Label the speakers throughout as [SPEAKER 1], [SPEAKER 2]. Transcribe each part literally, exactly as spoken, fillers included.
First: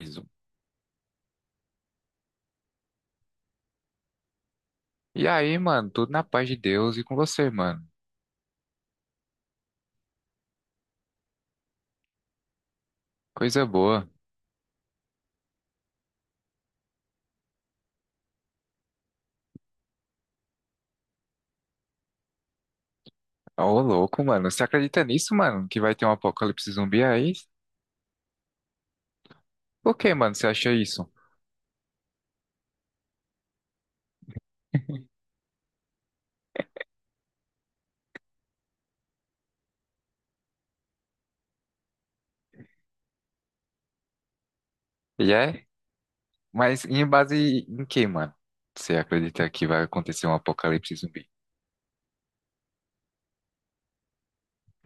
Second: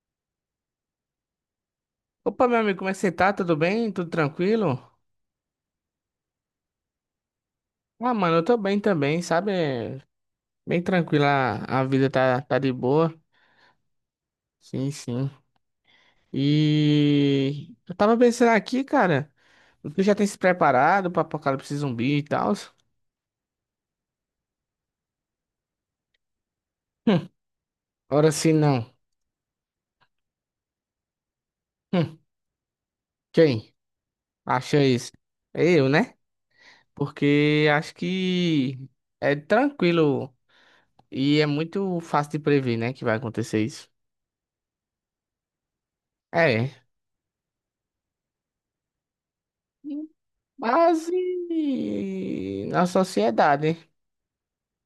[SPEAKER 1] Isso.
[SPEAKER 2] Opa, meu amigo, como é que você tá? Tudo bem? Tudo tranquilo?
[SPEAKER 1] E aí, mano, tudo na paz de Deus e com você, mano.
[SPEAKER 2] Ah, mano, eu tô bem também, sabe? É Bem tranquila, a vida tá, tá de boa.
[SPEAKER 1] Coisa boa.
[SPEAKER 2] Sim, sim. E eu tava pensando aqui, cara, tu já tem se preparado pra apocalipse zumbi e tal?
[SPEAKER 1] Ô, louco, mano. Você acredita nisso, mano? Que vai ter um apocalipse zumbi
[SPEAKER 2] Hum,
[SPEAKER 1] aí?
[SPEAKER 2] ora se não.
[SPEAKER 1] Por que, mano, você acha isso?
[SPEAKER 2] Hum, quem acha isso? É eu, né? Porque acho que é tranquilo e é muito fácil de prever, né, que vai acontecer isso.
[SPEAKER 1] E é?
[SPEAKER 2] É.
[SPEAKER 1] Mas em base em que, mano? Você acredita que vai acontecer um apocalipse
[SPEAKER 2] Base
[SPEAKER 1] zumbi?
[SPEAKER 2] na sociedade.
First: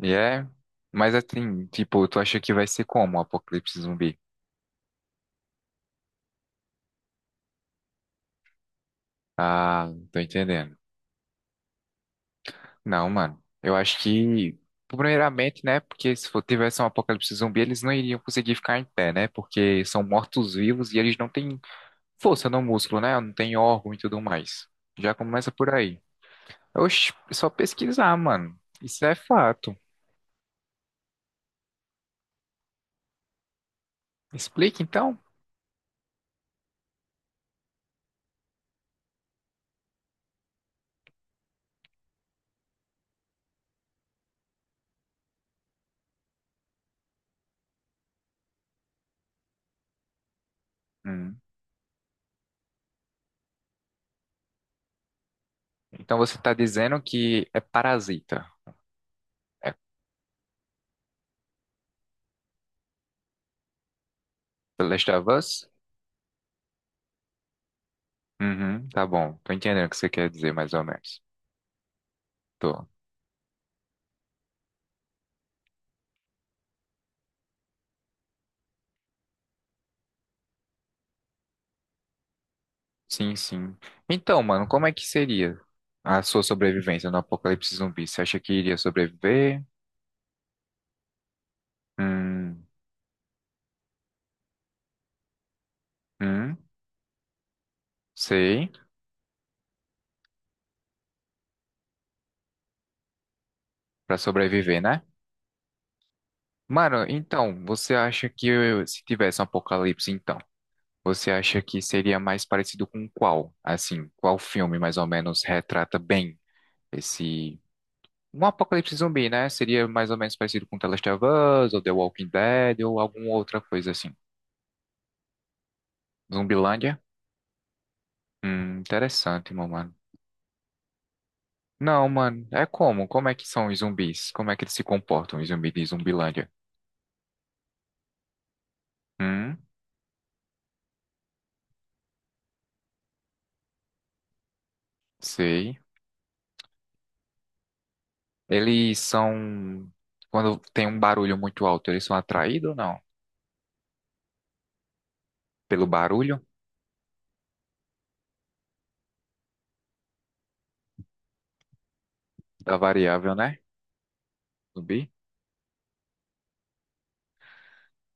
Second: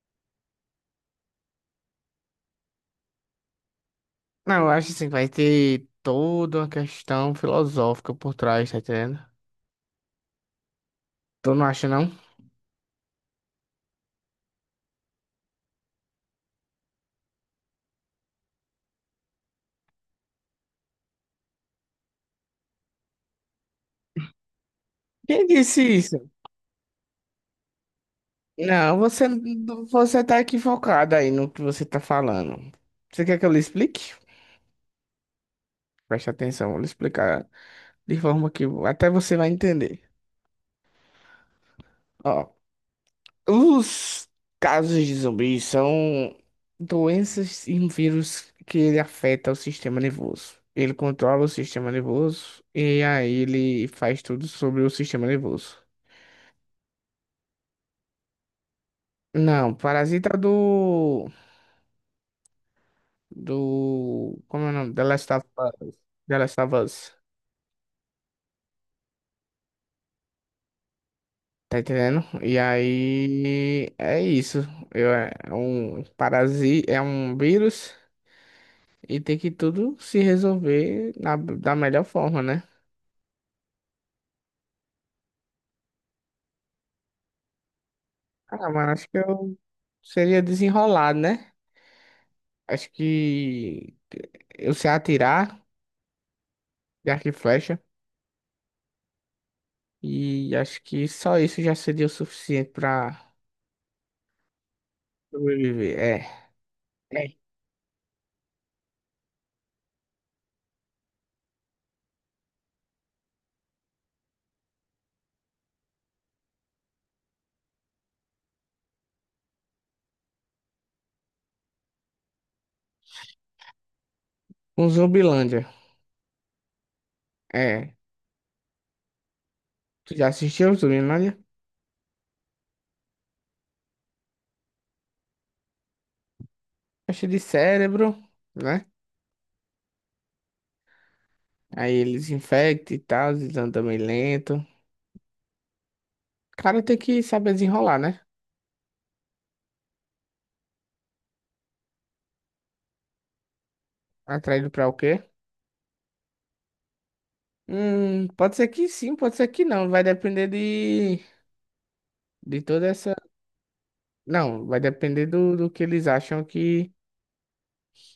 [SPEAKER 1] E é? Mas assim, tipo, tu acha que vai ser como um apocalipse zumbi?
[SPEAKER 2] Não, eu acho assim, vai ter toda uma questão filosófica por trás, tá entendendo?
[SPEAKER 1] Ah, tô entendendo.
[SPEAKER 2] Tu não acha, não?
[SPEAKER 1] Não, mano. Eu acho que, primeiramente, né? Porque se for- tivesse um apocalipse zumbi, eles não iriam conseguir ficar em pé, né? Porque são mortos-vivos e eles não têm força no músculo, né? Não tem órgão e tudo mais. Já
[SPEAKER 2] Quem
[SPEAKER 1] começa por
[SPEAKER 2] disse
[SPEAKER 1] aí.
[SPEAKER 2] isso?
[SPEAKER 1] Oxi, é só pesquisar, mano.
[SPEAKER 2] Não,
[SPEAKER 1] Isso é
[SPEAKER 2] você,
[SPEAKER 1] fato.
[SPEAKER 2] você tá equivocado aí no que você tá falando. Você quer que eu lhe explique?
[SPEAKER 1] Explica então.
[SPEAKER 2] Preste atenção, vou lhe explicar de forma que até você vai entender. Ó. Os casos de zumbis são doenças e um vírus que ele afeta o sistema nervoso. Ele
[SPEAKER 1] Hum.
[SPEAKER 2] controla o sistema nervoso e aí ele faz tudo sobre o sistema nervoso.
[SPEAKER 1] Então você tá dizendo que é parasita. É
[SPEAKER 2] Não, Parasita é do do como é o
[SPEAKER 1] The
[SPEAKER 2] nome? The
[SPEAKER 1] Last of
[SPEAKER 2] Last of
[SPEAKER 1] Us?
[SPEAKER 2] Us. The Last of Us.
[SPEAKER 1] Uhum, tá bom. Tô entendendo o que você quer dizer, mais ou menos.
[SPEAKER 2] Tá entendendo? E
[SPEAKER 1] Tô.
[SPEAKER 2] aí é isso. Eu, é um parasita, é um vírus e tem que tudo se resolver na, da melhor forma, né?
[SPEAKER 1] Sim, sim. Então, mano, como é que seria a sua sobrevivência no apocalipse zumbi? Você acha que
[SPEAKER 2] Ah,
[SPEAKER 1] iria
[SPEAKER 2] mano, acho que eu
[SPEAKER 1] sobreviver?
[SPEAKER 2] seria desenrolado, né?
[SPEAKER 1] Hum,
[SPEAKER 2] Acho que eu sei atirar
[SPEAKER 1] hum,
[SPEAKER 2] de arco e flecha.
[SPEAKER 1] sei.
[SPEAKER 2] E acho que só isso já seria o suficiente pra
[SPEAKER 1] Pra sobreviver, né?
[SPEAKER 2] sobreviver. É.
[SPEAKER 1] Mano,
[SPEAKER 2] É.
[SPEAKER 1] então, você acha que eu- se tivesse um apocalipse, então, você acha que seria mais parecido com qual? Assim, qual filme mais ou menos retrata bem esse. Um apocalipse zumbi, né? Seria mais ou menos parecido com The Last of Us, ou The Walking Dead, ou alguma outra coisa assim.
[SPEAKER 2] Um Zumbilândia.
[SPEAKER 1] Zumbilândia?
[SPEAKER 2] É.
[SPEAKER 1] Hum, interessante, meu mano.
[SPEAKER 2] Tu já assistiu o Zumbilândia?
[SPEAKER 1] Não, mano, é como? Como é que são os zumbis? Como é que eles se comportam, os zumbis de Zumbilândia?
[SPEAKER 2] Acho de cérebro, né?
[SPEAKER 1] Hum,
[SPEAKER 2] Aí eles infectam e tal, eles andam meio lento. O
[SPEAKER 1] sei.
[SPEAKER 2] cara tem que saber desenrolar, né?
[SPEAKER 1] Eles são. Quando tem um barulho muito alto, eles são atraídos ou não?
[SPEAKER 2] Atraído pra o quê?
[SPEAKER 1] Pelo barulho
[SPEAKER 2] Hum, pode ser que sim, pode ser que não. Vai depender de, de
[SPEAKER 1] da
[SPEAKER 2] toda essa.
[SPEAKER 1] variável, né?
[SPEAKER 2] Não, vai
[SPEAKER 1] Zumbi?
[SPEAKER 2] depender do, do que eles acham que,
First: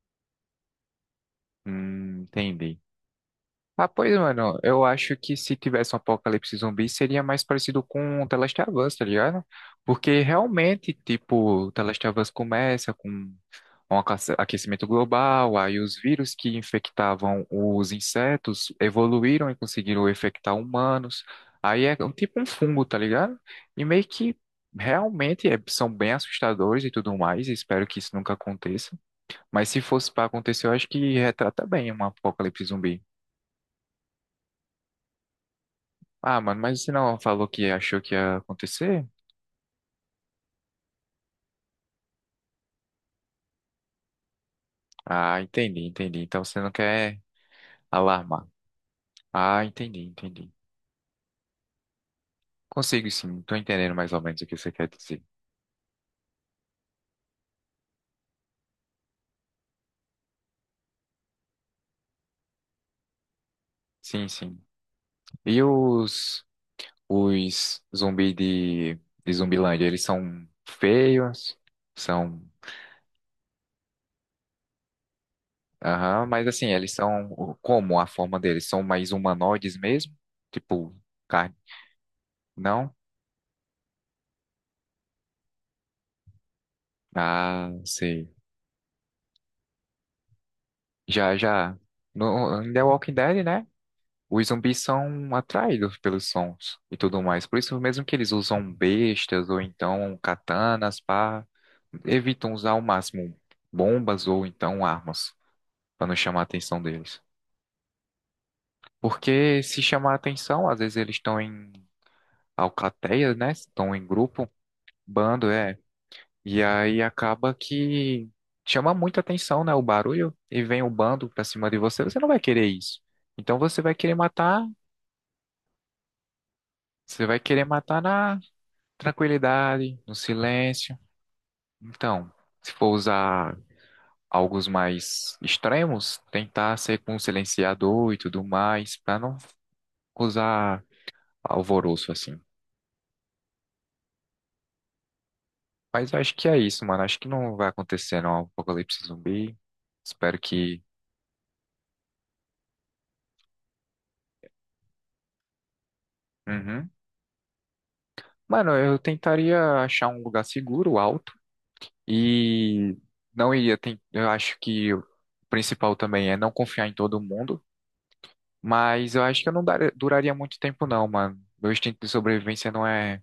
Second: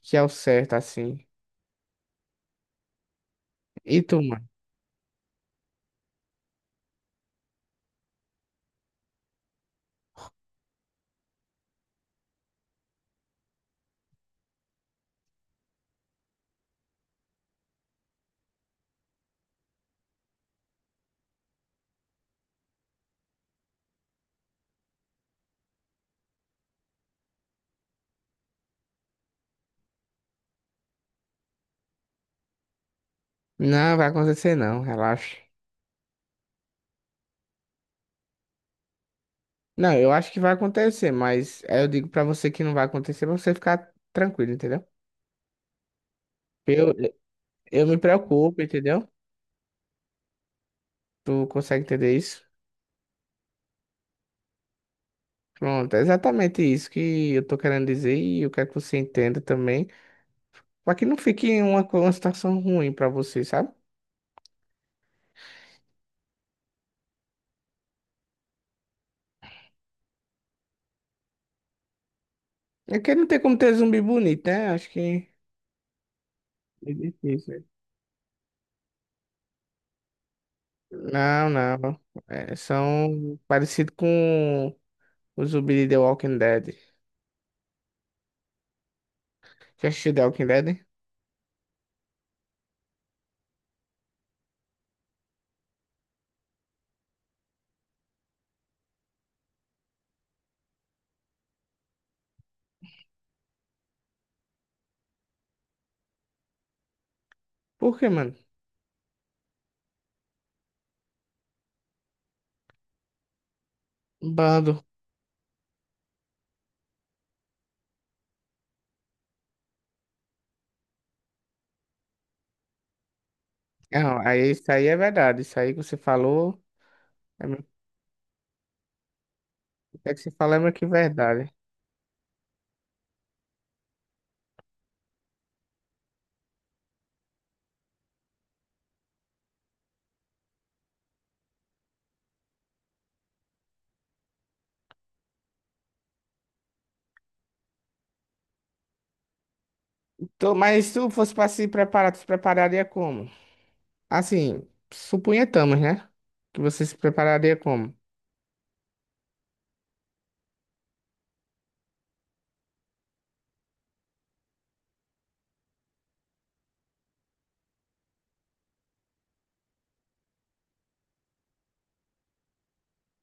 [SPEAKER 2] que é o certo, assim.
[SPEAKER 1] Hum, entendi. Ah,
[SPEAKER 2] E
[SPEAKER 1] pois,
[SPEAKER 2] tu, mano?
[SPEAKER 1] mano, eu acho que se tivesse um apocalipse zumbi seria mais parecido com The Last of Us, tá ligado? Porque realmente, tipo, The Last of Us começa com um aquece- aquecimento global, aí os vírus que infectavam os insetos evoluíram e conseguiram infectar humanos. Aí é um- tipo um fungo, tá ligado? E meio que realmente é- são bem assustadores e tudo mais, e espero que isso nunca aconteça. Mas se fosse pra acontecer, eu acho que retrata bem um apocalipse zumbi.
[SPEAKER 2] Não, vai acontecer não, relaxa.
[SPEAKER 1] Ah, mano, mas você não falou que achou que ia acontecer?
[SPEAKER 2] Não, eu acho que vai acontecer, mas aí eu digo pra você que não vai acontecer pra você ficar tranquilo, entendeu?
[SPEAKER 1] Ah, entendi, entendi. Então você não
[SPEAKER 2] Eu,
[SPEAKER 1] quer
[SPEAKER 2] eu me
[SPEAKER 1] alarmar.
[SPEAKER 2] preocupo, entendeu?
[SPEAKER 1] Ah, entendi, entendi.
[SPEAKER 2] Tu consegue entender isso?
[SPEAKER 1] Consigo sim, tô entendendo mais ou menos o que você quer dizer.
[SPEAKER 2] Pronto, é exatamente isso que eu tô querendo dizer e eu quero que você entenda também. Pra que não fique uma, co- uma situação ruim pra você, sabe?
[SPEAKER 1] Sim, sim. E os, os zumbi de, de Zumbilândia, eles são feios? São.
[SPEAKER 2] É que não tem como ter zumbi bonito, né? Acho que
[SPEAKER 1] Aham, mas assim, eles
[SPEAKER 2] é
[SPEAKER 1] são. o-
[SPEAKER 2] difícil.
[SPEAKER 1] Como a forma deles? São mais humanoides mesmo? Tipo,
[SPEAKER 2] Não,
[SPEAKER 1] carne?
[SPEAKER 2] não. É,
[SPEAKER 1] Não?
[SPEAKER 2] são parecido com os zumbi de The Walking Dead.
[SPEAKER 1] Ah, sei.
[SPEAKER 2] Já assistiu The Walking Dead?
[SPEAKER 1] Já, já. No, em The Walking Dead, né? Os zumbis são atraídos pelos sons e tudo mais. Por isso mesmo que eles usam bestas ou então katanas para evitam usar ao máximo bombas ou então armas para não chamar a atenção deles.
[SPEAKER 2] Por quê, mano?
[SPEAKER 1] Porque se chamar a atenção, às vezes eles estão em alcateia, né? Estão em grupo,
[SPEAKER 2] Bando.
[SPEAKER 1] bando, é. E aí acaba que chama muita atenção, né? O barulho e vem o bando pra cima de você, você não vai querer isso. Então você vai querer
[SPEAKER 2] Não, aí
[SPEAKER 1] matar,
[SPEAKER 2] isso aí é verdade. Isso aí que você falou,
[SPEAKER 1] você vai
[SPEAKER 2] é,
[SPEAKER 1] querer
[SPEAKER 2] meio-
[SPEAKER 1] matar na tranquilidade, no
[SPEAKER 2] é que você falou é meio que
[SPEAKER 1] silêncio.
[SPEAKER 2] verdade.
[SPEAKER 1] Então, se for usar algo mais extremos, tentar ser com um silenciador e tudo mais, para não usar alvoroço assim. Mas eu acho que é isso, mano. Acho que não vai acontecer não, apocalipse zumbi. Espero
[SPEAKER 2] Tô,
[SPEAKER 1] que.
[SPEAKER 2] mas se tu fosse pra se preparar, tu se prepararia como? Assim, suponhamos, né? Que você
[SPEAKER 1] Uhum.
[SPEAKER 2] se prepararia como?
[SPEAKER 1] Mano, eu tentaria achar um lugar seguro, alto, e não iria. ten- Eu acho que o principal também é não confiar em todo mundo. Mas eu acho que eu não dar- duraria muito tempo, não, mano. Meu instinto de sobrevivência não é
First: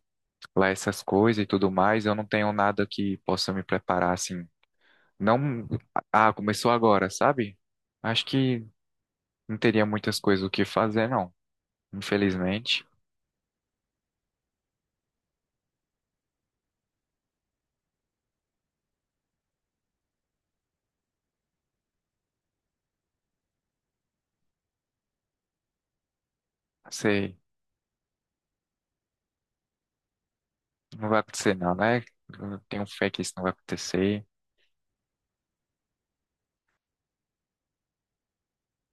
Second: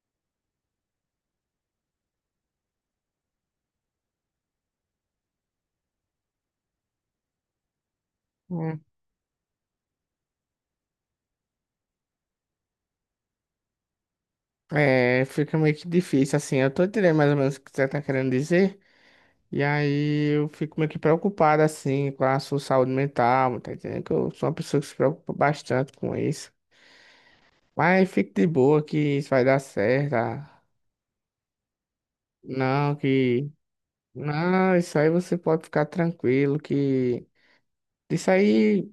[SPEAKER 1] lá essas coisas e tudo mais. Eu não tenho nada que possa me preparar, assim. Não. Ah, começou agora, sabe? Acho que
[SPEAKER 2] Hum.
[SPEAKER 1] não teria muitas coisas o que fazer, não. Infelizmente.
[SPEAKER 2] É, fica meio que difícil, assim. Eu tô entendendo mais ou menos o que você tá querendo dizer. E aí eu fico meio que preocupado assim com a sua saúde mental, tá entendendo? Que eu sou uma pessoa que se preocupa bastante com isso.
[SPEAKER 1] Sei.
[SPEAKER 2] Mas fique de boa que isso vai dar certo. ah.
[SPEAKER 1] Não vai acontecer, não, né? Eu tenho
[SPEAKER 2] Não,
[SPEAKER 1] fé que isso não vai
[SPEAKER 2] que.
[SPEAKER 1] acontecer.
[SPEAKER 2] Não, isso aí você pode ficar tranquilo que. Isso aí,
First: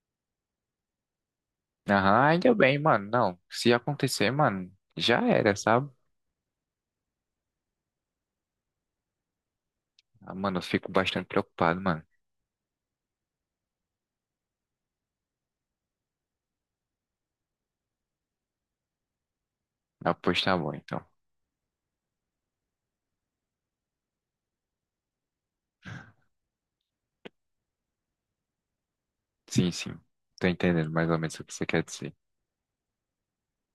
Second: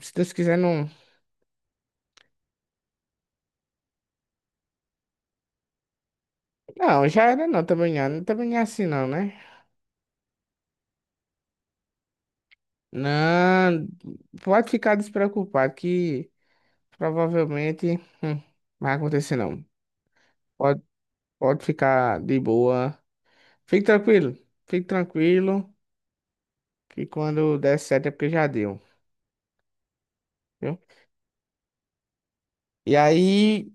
[SPEAKER 2] se Deus quiser, não.
[SPEAKER 1] Aham, ainda bem, mano. Não. Se acontecer, mano, já era, sabe?
[SPEAKER 2] Não, já era não, também não, também não é assim não, né?
[SPEAKER 1] Ah, mano, eu fico bastante preocupado, mano.
[SPEAKER 2] Não, pode ficar despreocupado que provavelmente hum, não vai acontecer não.
[SPEAKER 1] Ah, pois tá bom,
[SPEAKER 2] Pode,
[SPEAKER 1] então.
[SPEAKER 2] pode ficar de boa. Fique tranquilo, fique tranquilo, que quando der certo é porque já deu,
[SPEAKER 1] Sim, sim. Tô
[SPEAKER 2] viu?
[SPEAKER 1] entendendo mais ou menos o que você quer dizer.
[SPEAKER 2] E aí,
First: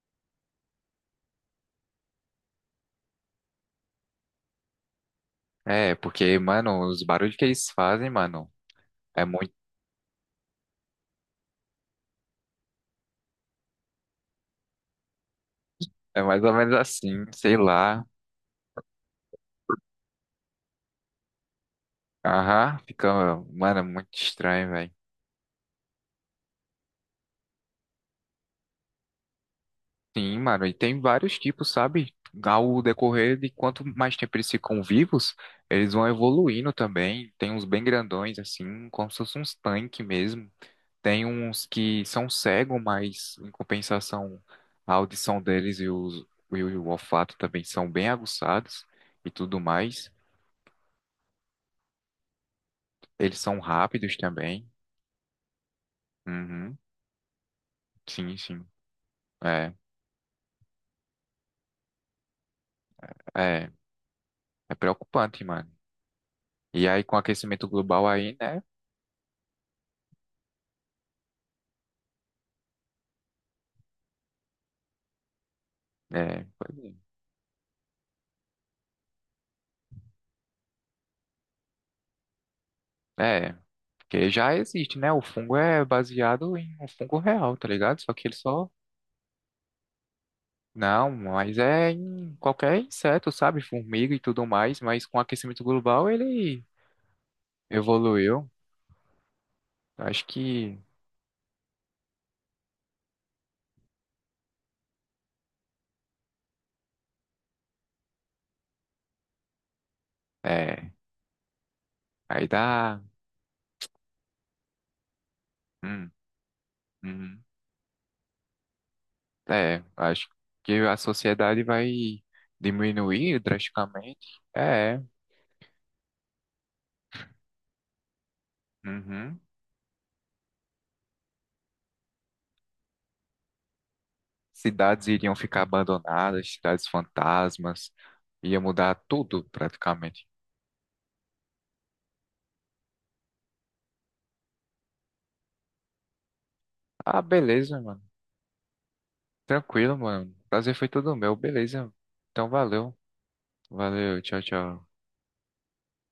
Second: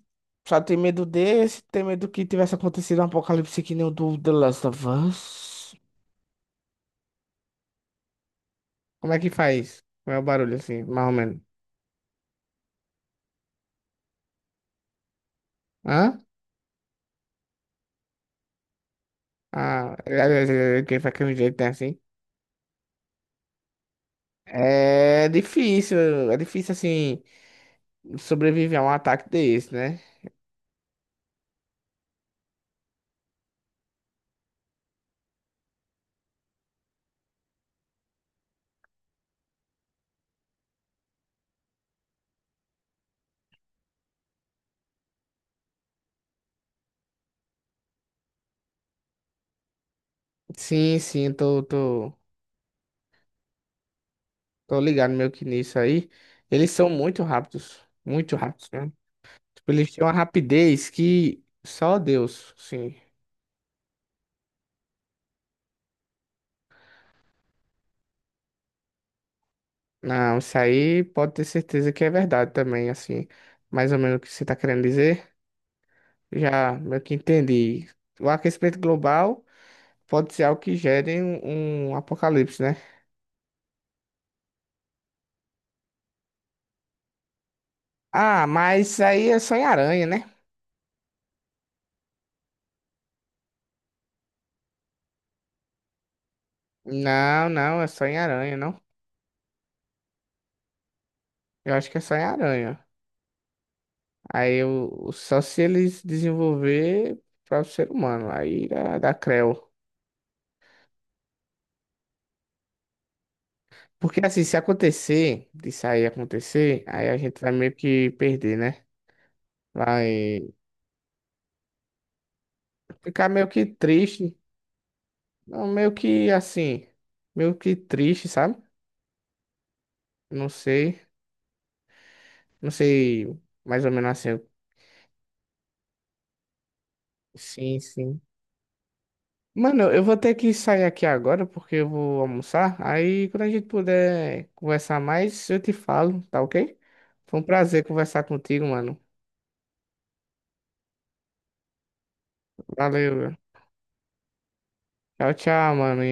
[SPEAKER 2] só tem medo desse, tem medo que tivesse acontecido um apocalipse que nem o do The Last of Us.
[SPEAKER 1] É, porque, mano, os barulhos que eles fazem, mano,
[SPEAKER 2] Como é
[SPEAKER 1] é
[SPEAKER 2] que
[SPEAKER 1] muito,
[SPEAKER 2] faz? Qual é o barulho assim, mais ou menos?
[SPEAKER 1] é
[SPEAKER 2] Hã?
[SPEAKER 1] mais ou menos assim, sei lá.
[SPEAKER 2] Ah, é, é, é, quem faz aquele jeito né, assim?
[SPEAKER 1] Aham, fica, mano, é muito estranho, velho.
[SPEAKER 2] É difícil, é difícil assim sobreviver a um ataque desse, né?
[SPEAKER 1] Sim, mano, e tem vários tipos, sabe? Ao decorrer de quanto mais tempo eles ficam vivos, eles vão evoluindo também. Tem uns bem grandões, assim, como se fosse uns tanques mesmo. Tem uns que são cegos, mas em compensação, a audição deles e, os, e o olfato também são bem aguçados e tudo mais.
[SPEAKER 2] Sim, sim, tô, tô,
[SPEAKER 1] Eles são rápidos também.
[SPEAKER 2] tô ligado meio que nisso aí. Eles
[SPEAKER 1] Uhum.
[SPEAKER 2] são muito rápidos,
[SPEAKER 1] Sim,
[SPEAKER 2] muito
[SPEAKER 1] sim.
[SPEAKER 2] rápidos. Né? Tipo,
[SPEAKER 1] É,
[SPEAKER 2] eles têm uma rapidez que só Deus, sim.
[SPEAKER 1] é, é preocupante, mano. E aí, com o aquecimento global aí, né?
[SPEAKER 2] Não, isso aí pode ter certeza que é verdade também, assim. Mais ou menos o que você está querendo dizer.
[SPEAKER 1] É,
[SPEAKER 2] Já
[SPEAKER 1] pois
[SPEAKER 2] meio que entendi. O aquecimento global pode ser algo que gere um, um apocalipse, né?
[SPEAKER 1] é, É, porque já existe, né? O fungo é baseado em um fungo real, tá ligado? Só que ele
[SPEAKER 2] Ah,
[SPEAKER 1] só.
[SPEAKER 2] mas isso aí é só em aranha, né?
[SPEAKER 1] Não, mas é em qualquer inseto, sabe? Formiga e tudo mais, mas com o aquecimento global ele
[SPEAKER 2] Não, não, é só em
[SPEAKER 1] evoluiu.
[SPEAKER 2] aranha, não.
[SPEAKER 1] Acho que
[SPEAKER 2] Eu acho que é só em aranha. Aí eu, só se eles desenvolver para o ser humano. Aí dá, dá creu.
[SPEAKER 1] é. Aí dá.
[SPEAKER 2] Porque assim, se acontecer, de sair
[SPEAKER 1] Hum,
[SPEAKER 2] acontecer, aí a gente
[SPEAKER 1] uhum.
[SPEAKER 2] vai meio que perder, né?
[SPEAKER 1] É, acho
[SPEAKER 2] Vai
[SPEAKER 1] que a sociedade vai
[SPEAKER 2] ficar
[SPEAKER 1] diminuir
[SPEAKER 2] meio que
[SPEAKER 1] drasticamente.
[SPEAKER 2] triste.
[SPEAKER 1] É. é.
[SPEAKER 2] Não, meio que assim, meio que triste, sabe?
[SPEAKER 1] Uhum.
[SPEAKER 2] Não sei, não sei mais ou menos assim.
[SPEAKER 1] Cidades iriam ficar abandonadas, cidades
[SPEAKER 2] Sim,
[SPEAKER 1] fantasmas.
[SPEAKER 2] sim.
[SPEAKER 1] Ia mudar tudo
[SPEAKER 2] Mano, eu vou
[SPEAKER 1] praticamente.
[SPEAKER 2] ter que sair aqui agora porque eu vou almoçar. Aí quando a gente puder conversar mais, eu te falo, tá, ok?
[SPEAKER 1] Ah,
[SPEAKER 2] Foi um
[SPEAKER 1] beleza,
[SPEAKER 2] prazer
[SPEAKER 1] mano.
[SPEAKER 2] conversar contigo, mano.
[SPEAKER 1] Tranquilo, mano. Prazer foi todo meu, beleza. Então valeu.
[SPEAKER 2] Valeu, meu.
[SPEAKER 1] Valeu, tchau, tchau.
[SPEAKER 2] Tchau, tchau, mano.